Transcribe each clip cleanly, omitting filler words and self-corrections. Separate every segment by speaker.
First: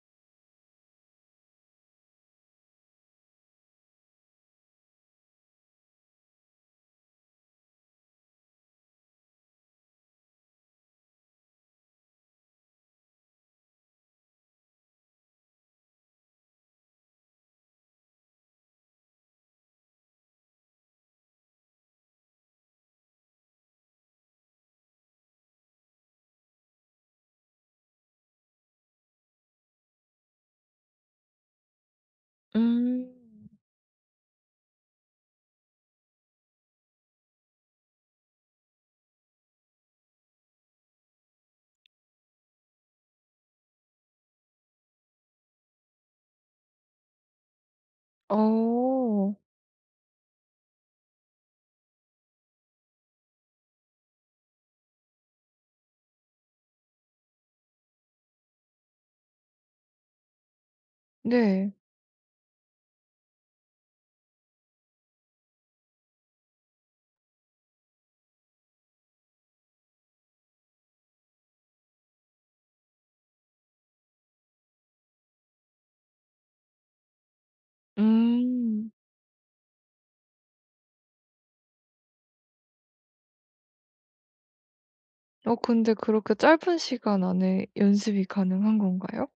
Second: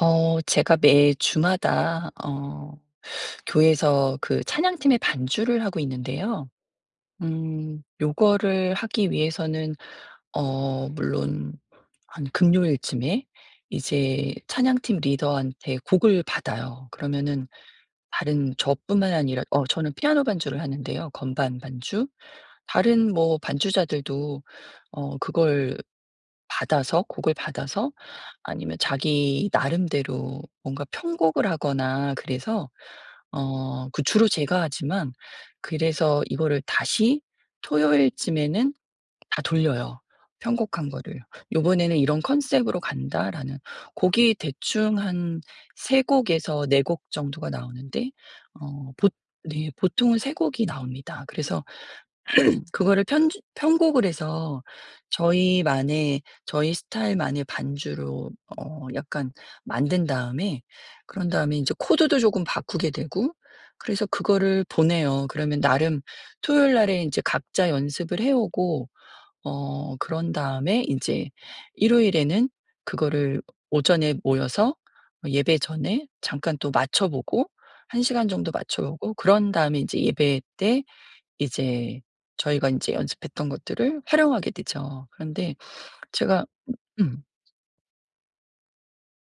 Speaker 1: 제가 매 주마다 교회에서 그 찬양팀의 반주를 하고 있는데요. 음. 요거를 하기 위해서는 물론 한 금요일쯤에 이제 찬양팀 리더한테 곡을 받아요. 그러면은 다른 저뿐만 아니라 저는 피아노 반주를 하는데요. 건반 반주. 다른 뭐 반주자들도 어 그걸 받아서 곡을 받아서 아니면 자기 나름대로 뭔가 편곡을 하거나 그래서
Speaker 2: 음.
Speaker 1: 그 주로 제가 하지만 그래서 이거를 다시 토요일쯤에는 다 돌려요, 편곡한 거를. '요번에는 이런 컨셉으로 간다.'라는 곡이 대충 한 3 곡에서 4곡 정도가 나오는데 어 보
Speaker 2: 어.
Speaker 1: 네, 보통은 3 곡이 나옵니다. 그래서 그거를 편 편곡을 해서 저희만의 저희 스타일만의 반주로 약간 만든 다음에 그런 다음에 이
Speaker 2: 네.
Speaker 1: 제 코드도 조금 바꾸게 되고 그래서 그거를 보내요. 그러면 나름 토요일 날에 이제 각자 연습을 해 오고 그런 다음에 이제 일요일에는 그거를 오전에 모여서 예배 전에 잠깐 또 맞춰 보고 1시간 정도 맞춰
Speaker 2: 음.
Speaker 1: 보고 그런 다음에 이제 예배 때 이제 저희가 이제 연습했던 것들을 활용하게 되죠. 그런데
Speaker 2: 어 근데 그렇게
Speaker 1: 제가
Speaker 2: 짧은 시간
Speaker 1: 음
Speaker 2: 안에 연습이 가능한 건가요?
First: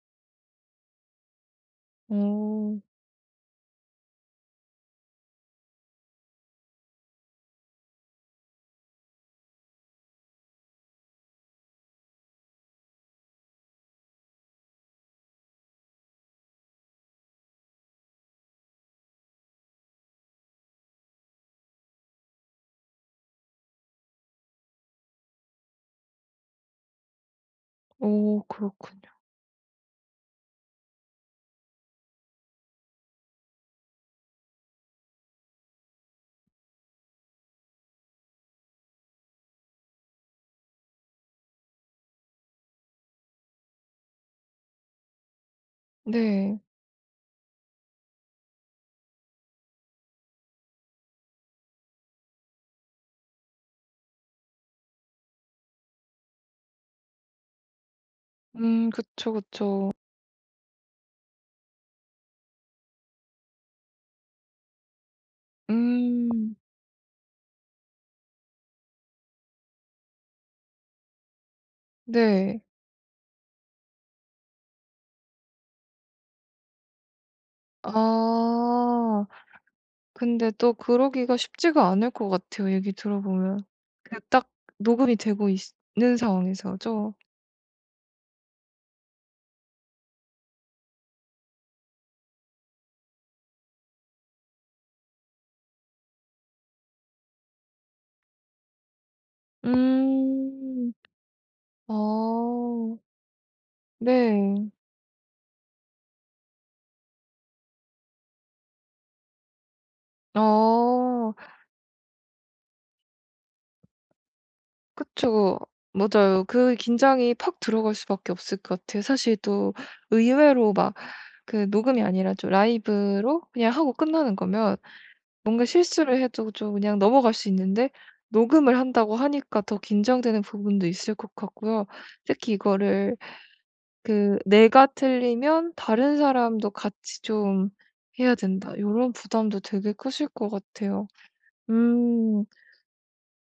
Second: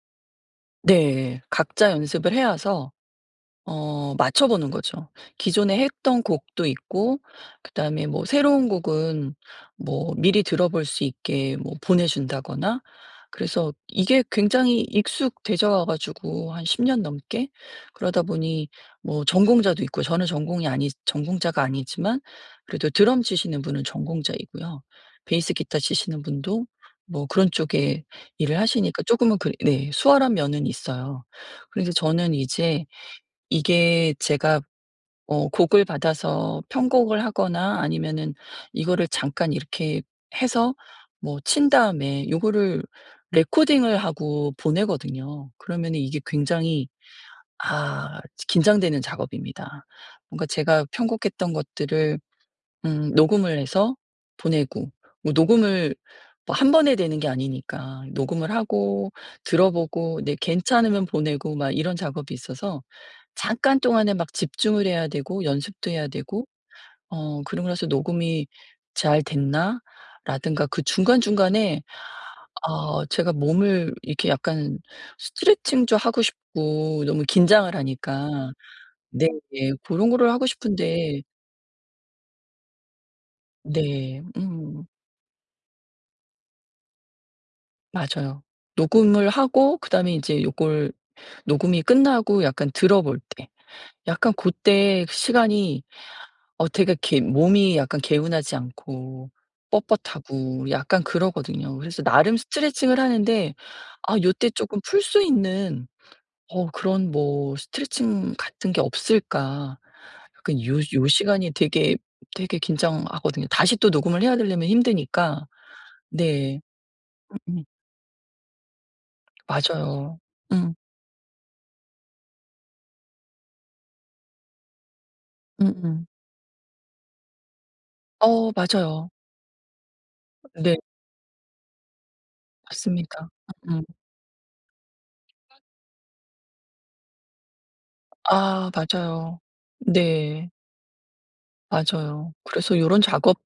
Speaker 1: 네. 각자 연습을
Speaker 2: 오.
Speaker 1: 해와서 맞춰 보는 거죠. 기존에 했던 곡도 있고 그다음에 뭐 새로운 곡은 뭐 미리 들어볼 수 있게 뭐 보내 준다거나 그래서 이게 굉장히 익숙되져 와 가지고 한 10년 넘게 그러다 보니 뭐 전공자도 있고 저는 전공이 아니 전공자가 아니지만 그래도 드럼 치시는 분은 전공자이고요. 베이스 기타 치시는 분도 뭐 그런 쪽에
Speaker 2: 오
Speaker 1: 일을 하시니까 조
Speaker 2: 그렇군요.
Speaker 1: 금은 그네 수월한 면은 있어요. 그래서 저는 이제 이게 제가 곡을 받아서 편곡을 하거나 아니면은 이거를 잠깐 이렇게 해서 뭐 친 다음에 이거를 레코딩을 하고 보내거든요. 그러면 이게
Speaker 2: 네.
Speaker 1: 굉장히 아 긴장되는 작업입니다. 뭔가 제가 편곡했던 것들을 녹음을 해서 보내고 뭐 녹음을 뭐 한 번에 되는 게 아니니까 녹음을 하고
Speaker 2: 그쵸, 그쵸.
Speaker 1: 들어보고 네 괜찮으면 보내고 막 이런 작업이 있어서 잠깐 동안에 막 집중을 해야 되고 연습도 해야 되고
Speaker 2: 음.
Speaker 1: 그러고 나서 '녹음이 잘 됐나?' 라든가 그 중간중간에
Speaker 2: 네.
Speaker 1: 제가 몸을 이렇게 약간 스트레칭도 하고 싶고 너무 긴장을 하니까 네
Speaker 2: 아.
Speaker 1: 그런 거를 하고
Speaker 2: 근데 또
Speaker 1: 싶은데
Speaker 2: 그러기가 쉽지가 않을 것 같아요, 얘기 들어보면. 그
Speaker 1: 네.
Speaker 2: 딱
Speaker 1: 음.
Speaker 2: 녹음이 되고 있는 상황에서죠?
Speaker 1: 맞아요. 녹음을 하고 그다음에 인제 요걸 녹음이 끝나고 약간 들어볼 때 약간 고때 시간이 되게 개 몸이 약간 개운하지 않고 뻣뻣하고
Speaker 2: 음.
Speaker 1: 약간 그러거든요. 그래서 나름
Speaker 2: 아.
Speaker 1: 스트레칭을 하는데 요때
Speaker 2: 네.
Speaker 1: 쪼끔 풀 수 있는 그런 뭐 '스트레칭 같은 게 없을까?' 약간 요
Speaker 2: 아.
Speaker 1: 시간이 되게, 되게 긴장하거든요. 다시 또 녹음을 해야 되려면 힘드니까.
Speaker 2: 그쵸. 맞아요.
Speaker 1: 네.
Speaker 2: 그 긴장이 팍
Speaker 1: 음음.
Speaker 2: 들어갈 수밖에 없을 것 같아요. 사실 또
Speaker 1: 맞아요.
Speaker 2: 의외로
Speaker 1: 음.
Speaker 2: 막 그 녹음이 아니라 좀 라이브로 그냥 하고 끝나는 거면 뭔가
Speaker 1: 음음.
Speaker 2: 실수를 해도 좀 그냥 넘어갈 수 있는데,
Speaker 1: 어
Speaker 2: 녹음을
Speaker 1: 맞아요.
Speaker 2: 한다고 하니까 더 긴장되는
Speaker 1: 네
Speaker 2: 부분도 있을 것 같고요. 특히 이거를
Speaker 1: 맞습니다. 음음.
Speaker 2: 그 '내가 틀리면 다른 사람도 같이 좀 해야
Speaker 1: 아
Speaker 2: 된다.' 이런
Speaker 1: 맞아요.
Speaker 2: 부담도 되게 크실 것
Speaker 1: 네
Speaker 2: 같아요.
Speaker 1: 맞아요.
Speaker 2: 음.
Speaker 1: 그래서 요런 작업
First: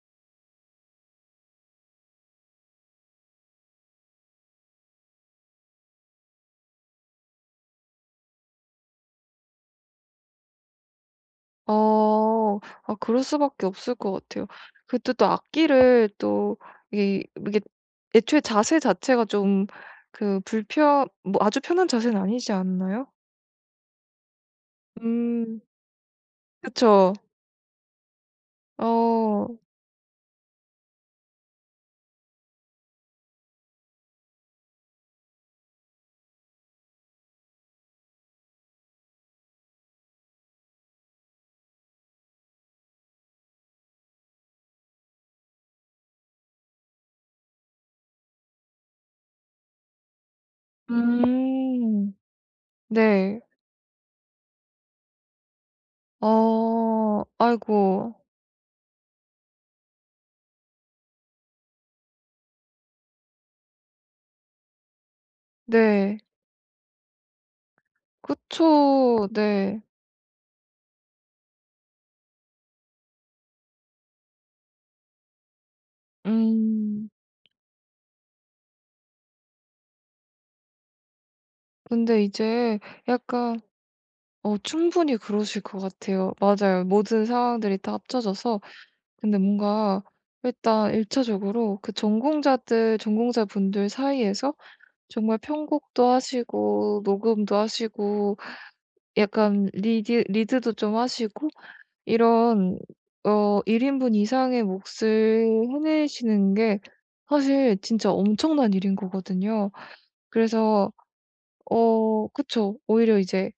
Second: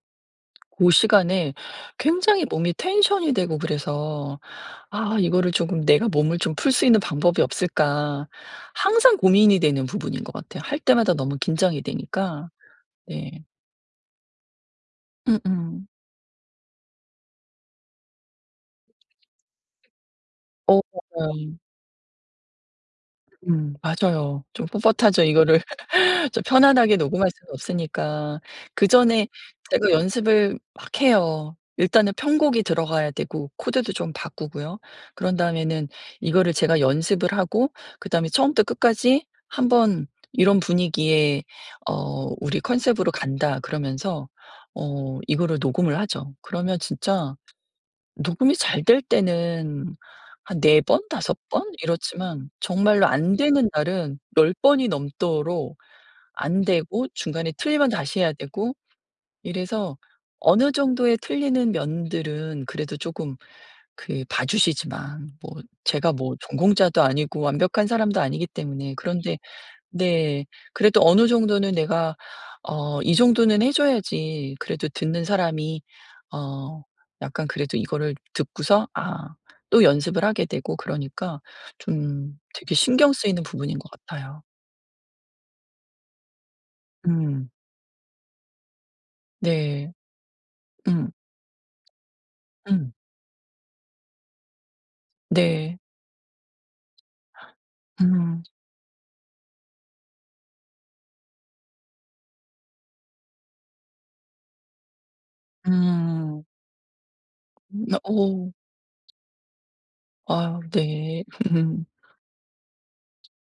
Speaker 1: 고 시간에 굉장히 몸이 텐션이 되고 그래서 이거를 조금 내가 몸을 좀 풀 수 있는 방법이 없을까.' 항상 고민이 되는 부분인 것 같아요. 할 때마다 너무 긴장이 되니까.
Speaker 2: 어. 아 그럴
Speaker 1: 네.
Speaker 2: 수밖에 없을 것 같아요. 그때 또
Speaker 1: 음음.
Speaker 2: 악기를 또 이 이게 애초에 자세 자체가 좀 그
Speaker 1: 어
Speaker 2: 불편
Speaker 1: 맞아요.
Speaker 2: 뭐 아주 편한 자세는 아니지 않나요?
Speaker 1: 음. 맞아요. 좀 뻣뻣하죠 이거를.
Speaker 2: 음.
Speaker 1: 그쵸. 편안하게
Speaker 2: 그쵸.
Speaker 1: 녹음할 수는 없으니까. 그전에
Speaker 2: 어.
Speaker 1: 제가 연습을 막 해요. 일단은 편곡이 들어가야 되고 코드도 좀 바꾸고요. 그런 다음에는 이거를 제가 연습을 하고 그다음에 처음부터 끝까지 한번 이런 분위기에 '우리 컨셉으로 간다.' 그러면서 이거를 녹음을 하죠. 그러면 진짜 녹음이 잘 될 때는 한 4번, 5번
Speaker 2: 음.
Speaker 1: 이렇지만 정말로 안
Speaker 2: 네.
Speaker 1: 되는 날은 열 번이 넘도록 안 되고
Speaker 2: 어.
Speaker 1: 중간에 틀리면
Speaker 2: 아이고.
Speaker 1: 다시 해야 되고 이래서 어느 정도의 틀리는 면들은 그래도 조금 그 봐 주시지만 뭐 제가
Speaker 2: 네.
Speaker 1: 뭐 전공자도 아니고 완벽한 사람도 아니기 때문에
Speaker 2: 그쵸.
Speaker 1: 그런데
Speaker 2: 네.
Speaker 1: 네 그래도 어느 정도는 내가 이 정도는 해 줘야지 그래도 듣는 사람이 어
Speaker 2: 음.
Speaker 1: 약간 그래도 이거를 듣고서 또 연습을 하게 되고 그러니까
Speaker 2: 근데
Speaker 1: 좀 되게
Speaker 2: 이제
Speaker 1: 신경 쓰이는
Speaker 2: 약간
Speaker 1: 부분인 것 같아요.
Speaker 2: 어 충분히 그러실 것 같아요. 맞아요. 모든
Speaker 1: 음.
Speaker 2: 상황들이 다 합쳐져서, 근데
Speaker 1: 네.
Speaker 2: 뭔가 일단 1
Speaker 1: 음.
Speaker 2: 적으로 그
Speaker 1: 음.
Speaker 2: 전공자들 전공자분들 사이에서 정말
Speaker 1: 네.
Speaker 2: 편곡도 하시고 녹음도 하시고
Speaker 1: 음.
Speaker 2: 약간 리디 리드도 좀 하시고, 이런 어 1 인분 이상의 몫을
Speaker 1: 음.
Speaker 2: 해내시는 게 사실 진짜
Speaker 1: 어.
Speaker 2: 엄청난 일인 거거든요.
Speaker 1: 아
Speaker 2: 그래서
Speaker 1: 네. 음.
Speaker 2: 어 그쵸. 오히려 이제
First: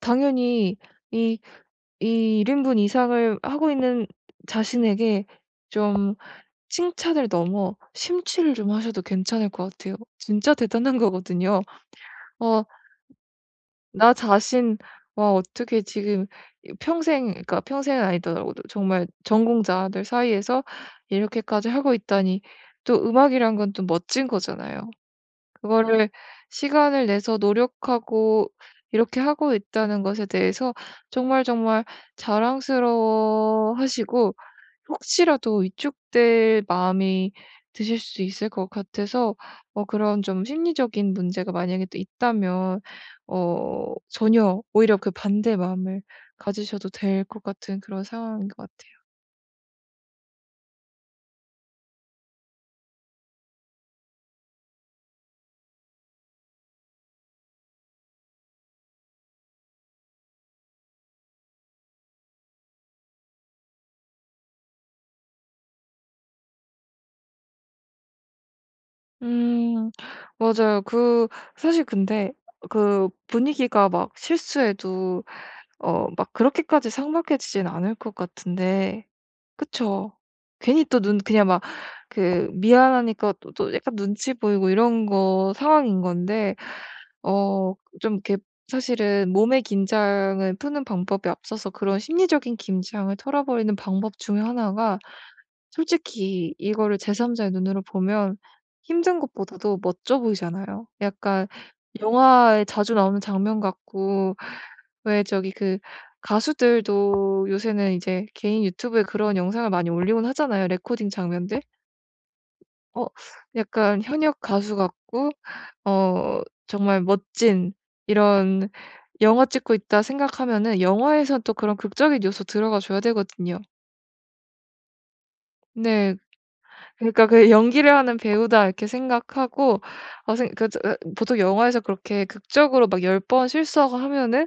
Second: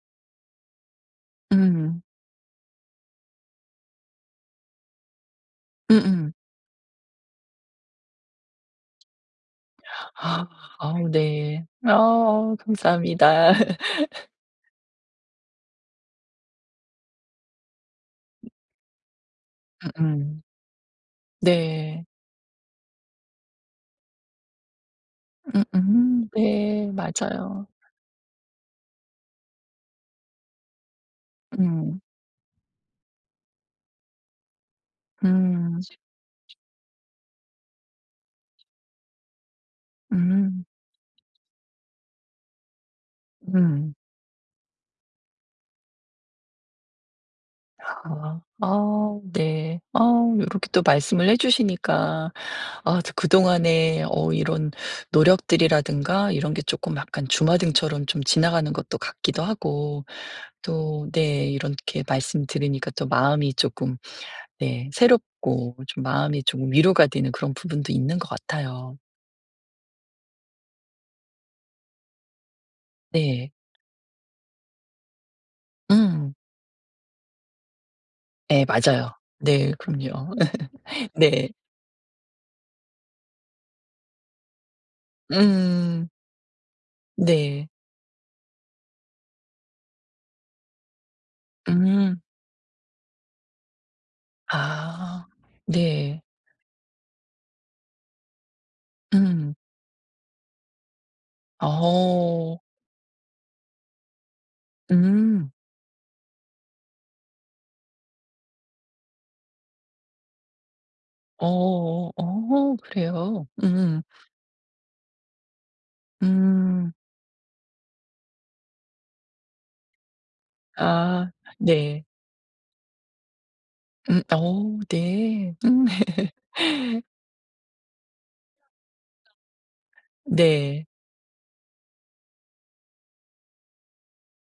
Speaker 2: 당연히 이
Speaker 1: 음.
Speaker 2: 이 1 인분 이상을 하고 있는 자신에게 좀
Speaker 1: 음음.
Speaker 2: 칭찬을 넘어 심취를 좀 하셔도 괜찮을 것 같아요.
Speaker 1: 아.
Speaker 2: 진짜 대단한
Speaker 1: 아우
Speaker 2: 거거든요.
Speaker 1: 네. 아
Speaker 2: 어
Speaker 1: 감사합니다.
Speaker 2: 나 자신, 와 어떻게 지금 이 평생, 그러니까 평생은 아니더라고도 정말 전공자들
Speaker 1: 음음.
Speaker 2: 사이에서 이렇게까지 하고
Speaker 1: 네.
Speaker 2: 있다니. 또 음악이란 건 또 멋진 거잖아요. 그거를
Speaker 1: 음음. 네.
Speaker 2: 시간을 내서
Speaker 1: 맞아요.
Speaker 2: 노력하고 이렇게 하고 있다는 것에 대해서 정말 정말
Speaker 1: 음.
Speaker 2: 자랑스러워하시고, 혹시라도
Speaker 1: 음.
Speaker 2: 위축될 마음이 드실 수 있을 것 같아서, 어 그런 좀
Speaker 1: 음.
Speaker 2: 심리적인 문제가 만약에 또 있다면
Speaker 1: 음.
Speaker 2: 어 전혀 오히려 그 반대 마음을 가지셔도 될 것 같은, 그런
Speaker 1: 아.
Speaker 2: 상황인 것 같아요.
Speaker 1: 아 네. 아 요렇게 또 말씀을 해 주시니까 아 저 그동안에 이런 노력들이라든가 이런 게 쪼끔 약간 주마등처럼 좀 지나가는 것도 같기도 하고 또 네 이렇게 말씀 들으니까 또 마음이 조금 네 새롭고 좀 마음이 조금 위로가 되는 그런 부분도 있는 것 같아요.
Speaker 2: 음. 맞아요. 그 사실 근데 그
Speaker 1: 네.
Speaker 2: 분위기가 막 실수해도 어 막
Speaker 1: 음.
Speaker 2: 그렇게까지 삭막해지진 않을 것
Speaker 1: 예
Speaker 2: 같은데.
Speaker 1: 맞아요. 네
Speaker 2: 그쵸.
Speaker 1: 그럼요.
Speaker 2: 괜히 또 눈 그냥
Speaker 1: 네.
Speaker 2: 막 그 미안하니까 또 약간 눈치 보이고 이런 거 상황인
Speaker 1: 음.
Speaker 2: 건데,
Speaker 1: 네.
Speaker 2: 어 좀 이렇게 사실은 몸의 긴장을 푸는 방법에 앞서서 그런
Speaker 1: 음.
Speaker 2: 심리적인 긴장을 털어버리는 방법 중에 하나가,
Speaker 1: 아. 네.
Speaker 2: 솔직히 이거를 제3자의 눈으로 보면 힘든
Speaker 1: 음.
Speaker 2: 것보다도 멋져 보이잖아요. 약간
Speaker 1: 어.
Speaker 2: 영화에 자주 나오는 장면 같고, 왜
Speaker 1: 음.
Speaker 2: 저기 그 가수들도 요새는 이제 개인 유튜브에 그런 영상을 많이 올리곤 하잖아요, 레코딩 장면들.
Speaker 1: 어어. 어 어,
Speaker 2: 어
Speaker 1: 그래요? 음.
Speaker 2: 약간 현역 가수 같고, 어
Speaker 1: 음.
Speaker 2: 정말 멋진 이런, '영화 찍고 있다.' 생각하면은
Speaker 1: 아
Speaker 2: 영화에선 또 그런
Speaker 1: 네.
Speaker 2: 극적인 요소 들어가 줘야 되거든요.
Speaker 1: 음. 어 네. 음.
Speaker 2: 네. 그러니까 그 '연기를 하는 배우다.' 이렇게 생각하고, 어 생 그 저
Speaker 1: 네.
Speaker 2: 보통 영화에서 그렇게 극적으로 막 10번 실수하고 하면은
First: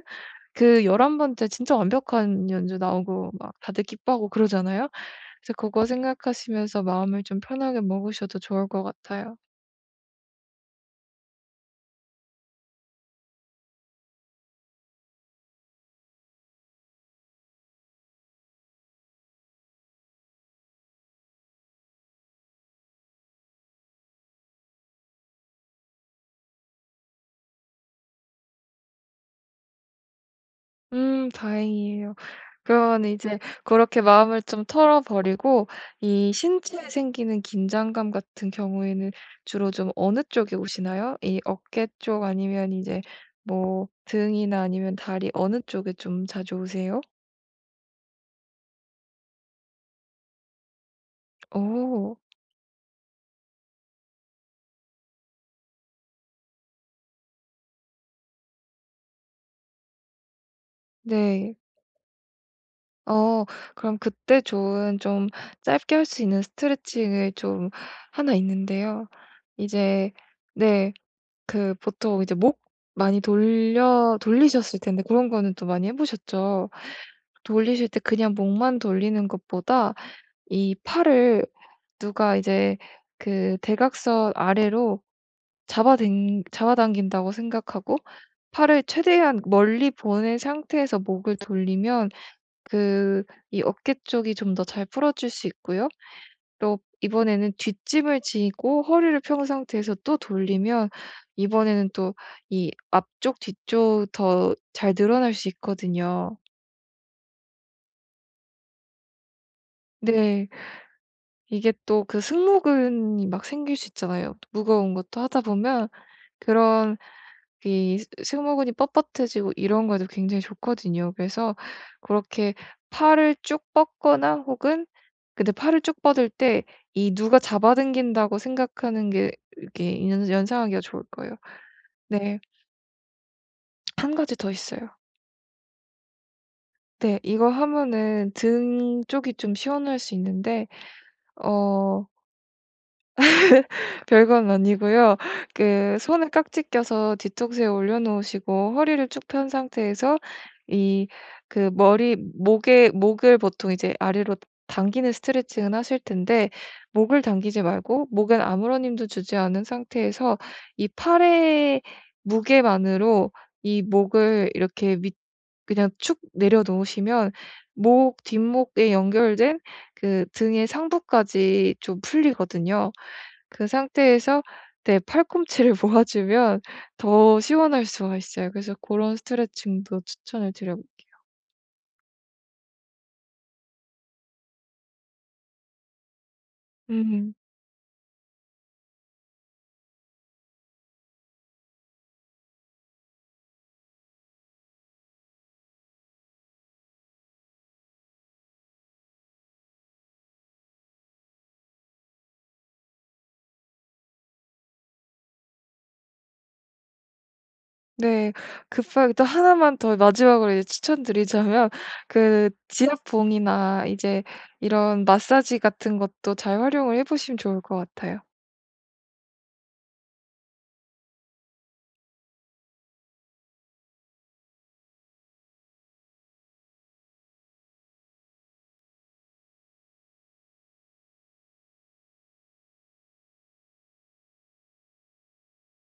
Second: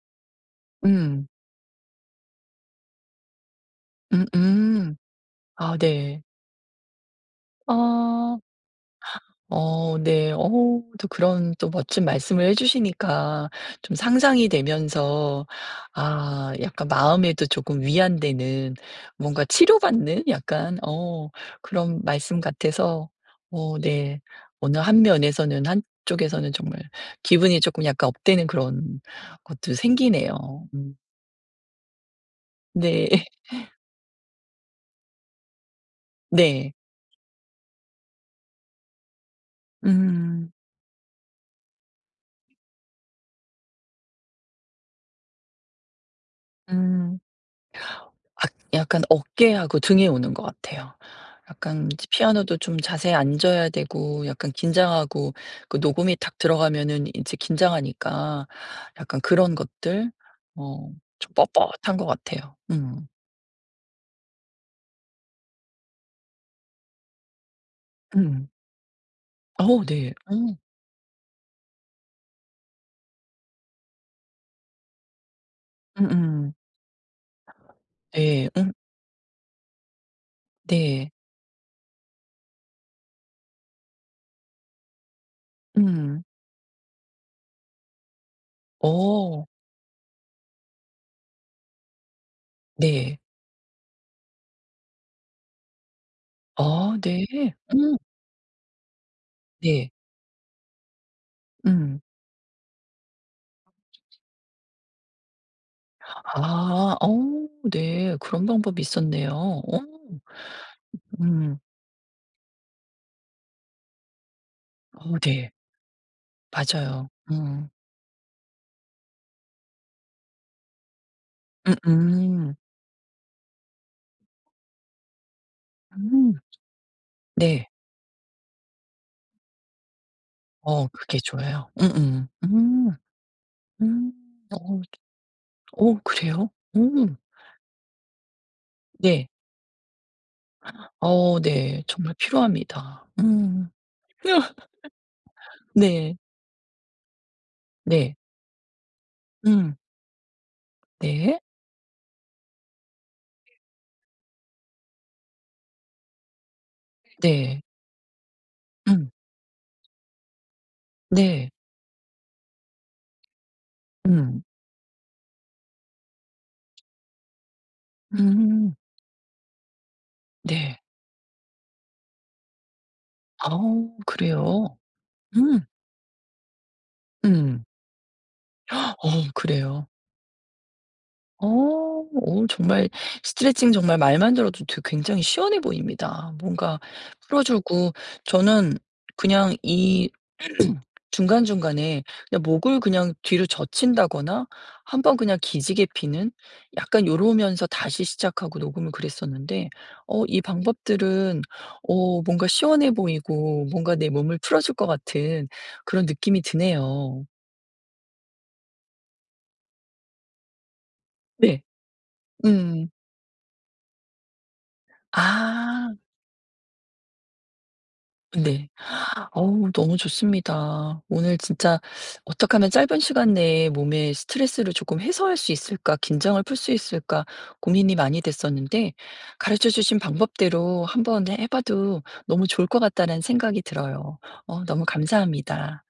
Speaker 2: 그 열한
Speaker 1: 음.
Speaker 2: 번째 진짜 완벽한 연주 나오고 막 다들 기뻐하고 그러잖아요.
Speaker 1: 음음.
Speaker 2: 그래서
Speaker 1: 아
Speaker 2: 그거
Speaker 1: 네.
Speaker 2: 생각하시면서 마음을 좀 편하게 먹으셔도
Speaker 1: 아.
Speaker 2: 좋을 것 같아요.
Speaker 1: 어 네. 또 그런 또 멋진 말씀을 해 주시니까 좀 상상이 되면서 약간 마음에도 조금 위안되는 뭔가 치료받는 약간 그런 말씀 같아서 어 네. 어느 한 면에서는 한쪽에서는 정말 기분이 조금 약간 업되는 그런 것도 생기네요. 음.
Speaker 2: 다행이에요. 그러면
Speaker 1: 네.
Speaker 2: 이제 그렇게 마음을 좀 털어버리고, 이
Speaker 1: 네.
Speaker 2: 신체에 생기는 긴장감 같은 경우에는 주로 좀 어느
Speaker 1: 음.
Speaker 2: 쪽에 오시나요? 이 어깨 쪽 아니면 이제 뭐 등이나 아니면 다리, 어느 쪽에 좀 자주 오세요?
Speaker 1: 음. 아 약간 어깨하고 등에 오는 것 같아요. 약간 이제
Speaker 2: 오.
Speaker 1: 피아노도 좀 자세히 앉아야 되고 약간 긴장하고 그 녹음이 탁 들어가면은 이제 긴장하니까 약간 그런 것들 어 좀
Speaker 2: 네.
Speaker 1: 뻣뻣한 것 같아요. 음.
Speaker 2: 어 그럼 그때 좋은 좀 짧게 할 수 있는 스트레칭을 좀나
Speaker 1: 음.
Speaker 2: 있는데요.
Speaker 1: 어 네.
Speaker 2: 이제
Speaker 1: 음.
Speaker 2: 네 그 보통 이제 목 많이 돌려 돌리셨을 텐데 그런 거는 또 많이 해
Speaker 1: 음음.
Speaker 2: 보셨죠? 돌리실 때 그냥
Speaker 1: 네.
Speaker 2: 목만 돌리는 것보다 이
Speaker 1: 네.
Speaker 2: 팔을 누가 이제 그 대각선 아래로
Speaker 1: 음.
Speaker 2: 잡아당긴다고 생각하고, 팔을 최대한
Speaker 1: 어
Speaker 2: 멀리 보낸 상태에서 목을 돌리면
Speaker 1: 네.
Speaker 2: 그 이 어깨 쪽이 좀 더 잘 풀어질 수 있고요. 또
Speaker 1: 아 네.
Speaker 2: 이번에는
Speaker 1: 음
Speaker 2: 뒷짐을 지고 허리를 펴은
Speaker 1: 네.
Speaker 2: 상태에서 또 돌리면, 이번에는
Speaker 1: 음.
Speaker 2: 또 이 앞쪽 뒤쪽 더 잘 늘어날 수 있거든요.
Speaker 1: 아 어 네. 그런 방법이 있었네요. 어.
Speaker 2: 네.
Speaker 1: 음.
Speaker 2: 이게 또 그 승모근이 막 생길 수 있잖아요, 무거운
Speaker 1: 어
Speaker 2: 것도 하다
Speaker 1: 네.
Speaker 2: 보면. 그런
Speaker 1: 맞아요. 음.
Speaker 2: 이 승모근이 뻣뻣해지고 이런 거에도 굉장히 좋거든요. 그래서
Speaker 1: 음음.
Speaker 2: 그렇게 팔을 쭉 뻗거나 혹은, 근데 팔을 쭉 뻗을
Speaker 1: 음.
Speaker 2: 때 이 누가
Speaker 1: 네.
Speaker 2: 잡아당긴다고 생각하는 게 이게 연 연상하기가
Speaker 1: 어
Speaker 2: 좋을
Speaker 1: 그게
Speaker 2: 거예요.
Speaker 1: 좋아요. 음음.
Speaker 2: 네.
Speaker 1: 음. 음.
Speaker 2: 한 가지 더
Speaker 1: 어
Speaker 2: 있어요.
Speaker 1: 어 그래요? 음.
Speaker 2: 네. 이거 하면은 등
Speaker 1: 네.
Speaker 2: 쪽이 좀 시원할 수 있는데,
Speaker 1: 어 네.
Speaker 2: 어
Speaker 1: 정말 필요합니다. 음.
Speaker 2: 별건 아니고요. 그
Speaker 1: 네.
Speaker 2: 손을 깍지 껴서 뒤통수에
Speaker 1: 네.
Speaker 2: 올려놓으시고 허리를 쭉 편
Speaker 1: 음.
Speaker 2: 상태에서, 이
Speaker 1: 네.
Speaker 2: 그 머리 목에, 목을 보통 이제 아래로 당기는 스트레칭은 하실 텐데, 목을 당기지
Speaker 1: 네.
Speaker 2: 말고 목엔 아무런 힘도
Speaker 1: 음.
Speaker 2: 주지 않은 상태에서 이
Speaker 1: 네.
Speaker 2: 팔의 무게만으로 이
Speaker 1: 음.
Speaker 2: 목을 이렇게 밑, 그냥 축 내려놓으시면 목,
Speaker 1: 음.
Speaker 2: 뒷목에 연결된 그 등의
Speaker 1: 네.
Speaker 2: 상부까지 좀 풀리거든요.
Speaker 1: 아
Speaker 2: 그 상태에서
Speaker 1: 그래요?
Speaker 2: 네
Speaker 1: 음.
Speaker 2: 팔꿈치를 모아 주면 더
Speaker 1: 음.
Speaker 2: 시원할 수가 있어요. 그래서 그
Speaker 1: 어
Speaker 2: 런
Speaker 1: 그래요.
Speaker 2: 스트레칭도 추천을 드려.
Speaker 1: 어. 오 정말 스트레칭 정말 말만 들어도 되 굉장히 시원해 보입니다. 뭔가
Speaker 2: 음.
Speaker 1: 풀어 주고 저는 그냥 이 중간중간에 그냥 목을 그냥 뒤로 젖힌다거나 한번 그냥 기지개 피는 약간 요러면서 다시 시작하고 녹음을 그랬었는데 이 방법들은 뭔가 시원해 보이고 뭔가 내 몸을 풀어 줄 것 같은 그런 느낌이 드네요.
Speaker 2: 네. 급하게 또 하나만 더 마지막으로 이제
Speaker 1: 네.
Speaker 2: 추천드리자면 그
Speaker 1: 음.
Speaker 2: 지압봉이나 이제 이런 마사지
Speaker 1: 아.
Speaker 2: 같은 것도 잘 활용을 해 보시면 좋을 것 같아요.
Speaker 1: 네. 어우 너무 좋습니다. 오늘 진짜 어떻게 하면 짧은 시간 내에 몸의 스트레스를 조금 해소할 수 있을까, 긴장을 풀 수 있을까 고민이 많이 됐었는데 가르쳐 주신 방법대로 한번 해 봐도 너무 좋을 것 같다는 생각이 들어요. 너무 감사합니다.